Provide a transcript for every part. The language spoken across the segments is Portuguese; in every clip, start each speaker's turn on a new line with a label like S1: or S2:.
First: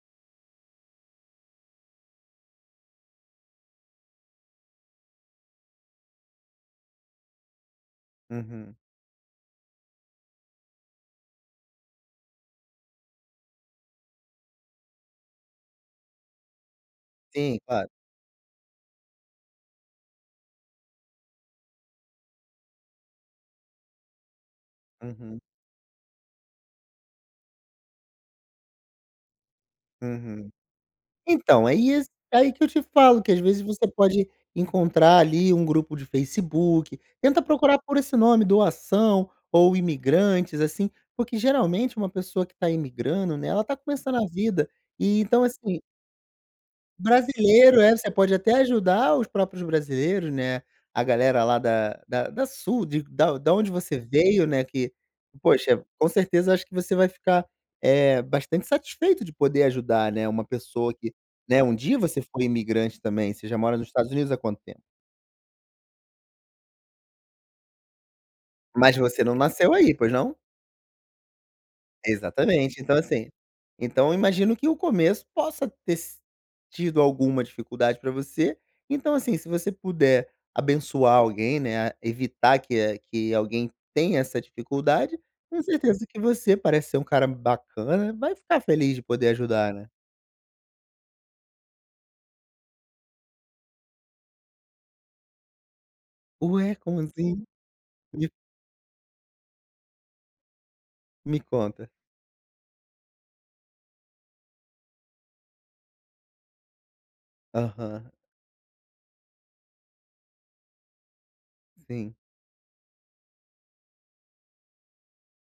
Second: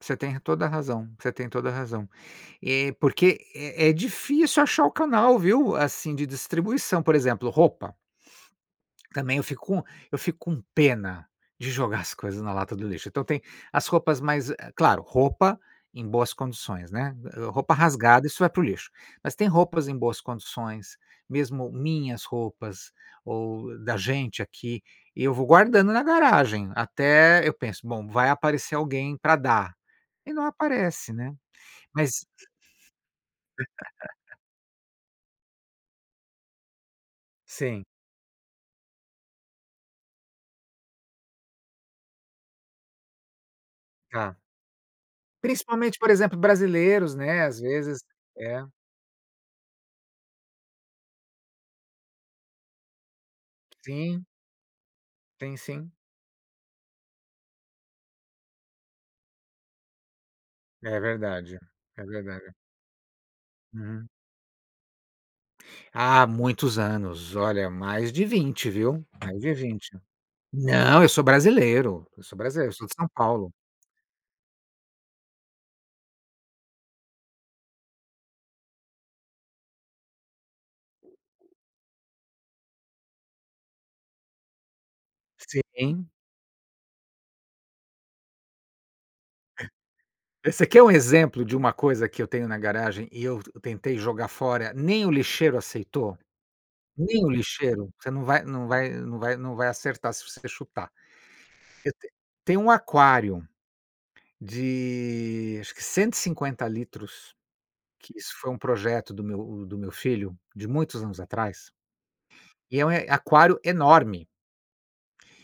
S1: Você tem re toda razão você tem toda razão. E, porque é é difícil achar o canal, viu? Assim de distribuição, por exemplo roupa.
S2: Uhum.
S1: Também eu fico com eu fico com pena de jogar as coisas na lata do lixo. Então tem as roupas mais eh claro, roupa em boas condições, né.
S2: Sim,
S1: Roupa
S2: claro.
S1: rasgada, isso vai para o lixo, mas tem roupas em boas condições, mesmo minhas roupas ou da gente aqui, eu
S2: Uhum.
S1: vou guardando na garagem. Até eu penso: "Bom, vai aparecer alguém pra dar" e não
S2: Uhum.
S1: aparece, né?
S2: Então, isso
S1: Mas
S2: aí que eu te falo, que às vezes, você pode encontrar ali um grupo de Facebook. Tenta procurar
S1: Sim.
S2: por esse nome, doação ou imigrantes assim. Porque geralmente uma pessoa que está imigrando, né, ela está começando a
S1: Tá.
S2: vida, e então assim
S1: Principalmente, por exemplo, brasileiros, né? Às
S2: Brasileiro é,
S1: vezes
S2: você pode até
S1: É.
S2: ajudar os próprios brasileiros, né, a galera lá da da sul da de onde você
S1: Sim.
S2: veio, né, que,
S1: Sim,
S2: poxa,
S1: sim.
S2: com certeza, eu acho que você vai ficar, eh, bastante satisfeito de poder ajudar, né. Uma pessoa
S1: É
S2: que,
S1: verdade,
S2: né, um dia
S1: é
S2: você foi
S1: verdade.
S2: imigrante também. Você já mora nos
S1: Uhum.
S2: Estados Unidos há quanto tempo?
S1: Ah, muitos anos. Olha, mais de 20,
S2: Mas
S1: viu?
S2: você não
S1: Mais de
S2: nasceu
S1: 20.
S2: aí, pois não?
S1: Não, eu sou brasileiro eu sou brasileiro, eu
S2: Exatamente.
S1: sou de
S2: Então,
S1: São
S2: assim,
S1: Paulo.
S2: então eu imagino que o começo possa ter si tido alguma dificuldade pra você, então assim, se você puder abençoar alguém né, evitar que que alguém tenha essa dificuldade, tenho certeza
S1: Sim.
S2: que você, parece ser um cara bacana, vai ficar feliz de poder ajudar, né?
S1: E você quer um exemplo de uma coisa que eu tenho na garagem, e eu tentei jogar fora, nem o lixeiro aceitou?
S2: Ué, como
S1: Nem o
S2: assim?
S1: lixeiro. Você não
S2: Me
S1: vai não vai não vai não vai acertar se você quer chutar.
S2: Me conta.
S1: Eu te tenho um aquário de acho que 150 litros,
S2: Aham.
S1: que isso foi um projeto do meu do meu filho, de muitos anos atrás.
S2: Sim.
S1: E é um aquário enorme.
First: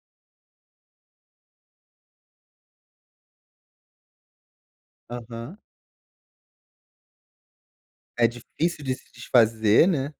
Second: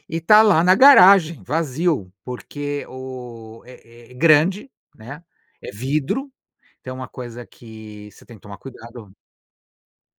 S1: E está lá na garagem, vazio, porque o é é grande, né?
S2: Aham.
S1: É vidro, então é uma coisa que você
S2: É
S1: tem que tomar
S2: difícil de se
S1: cuidado.
S2: desfazer, né?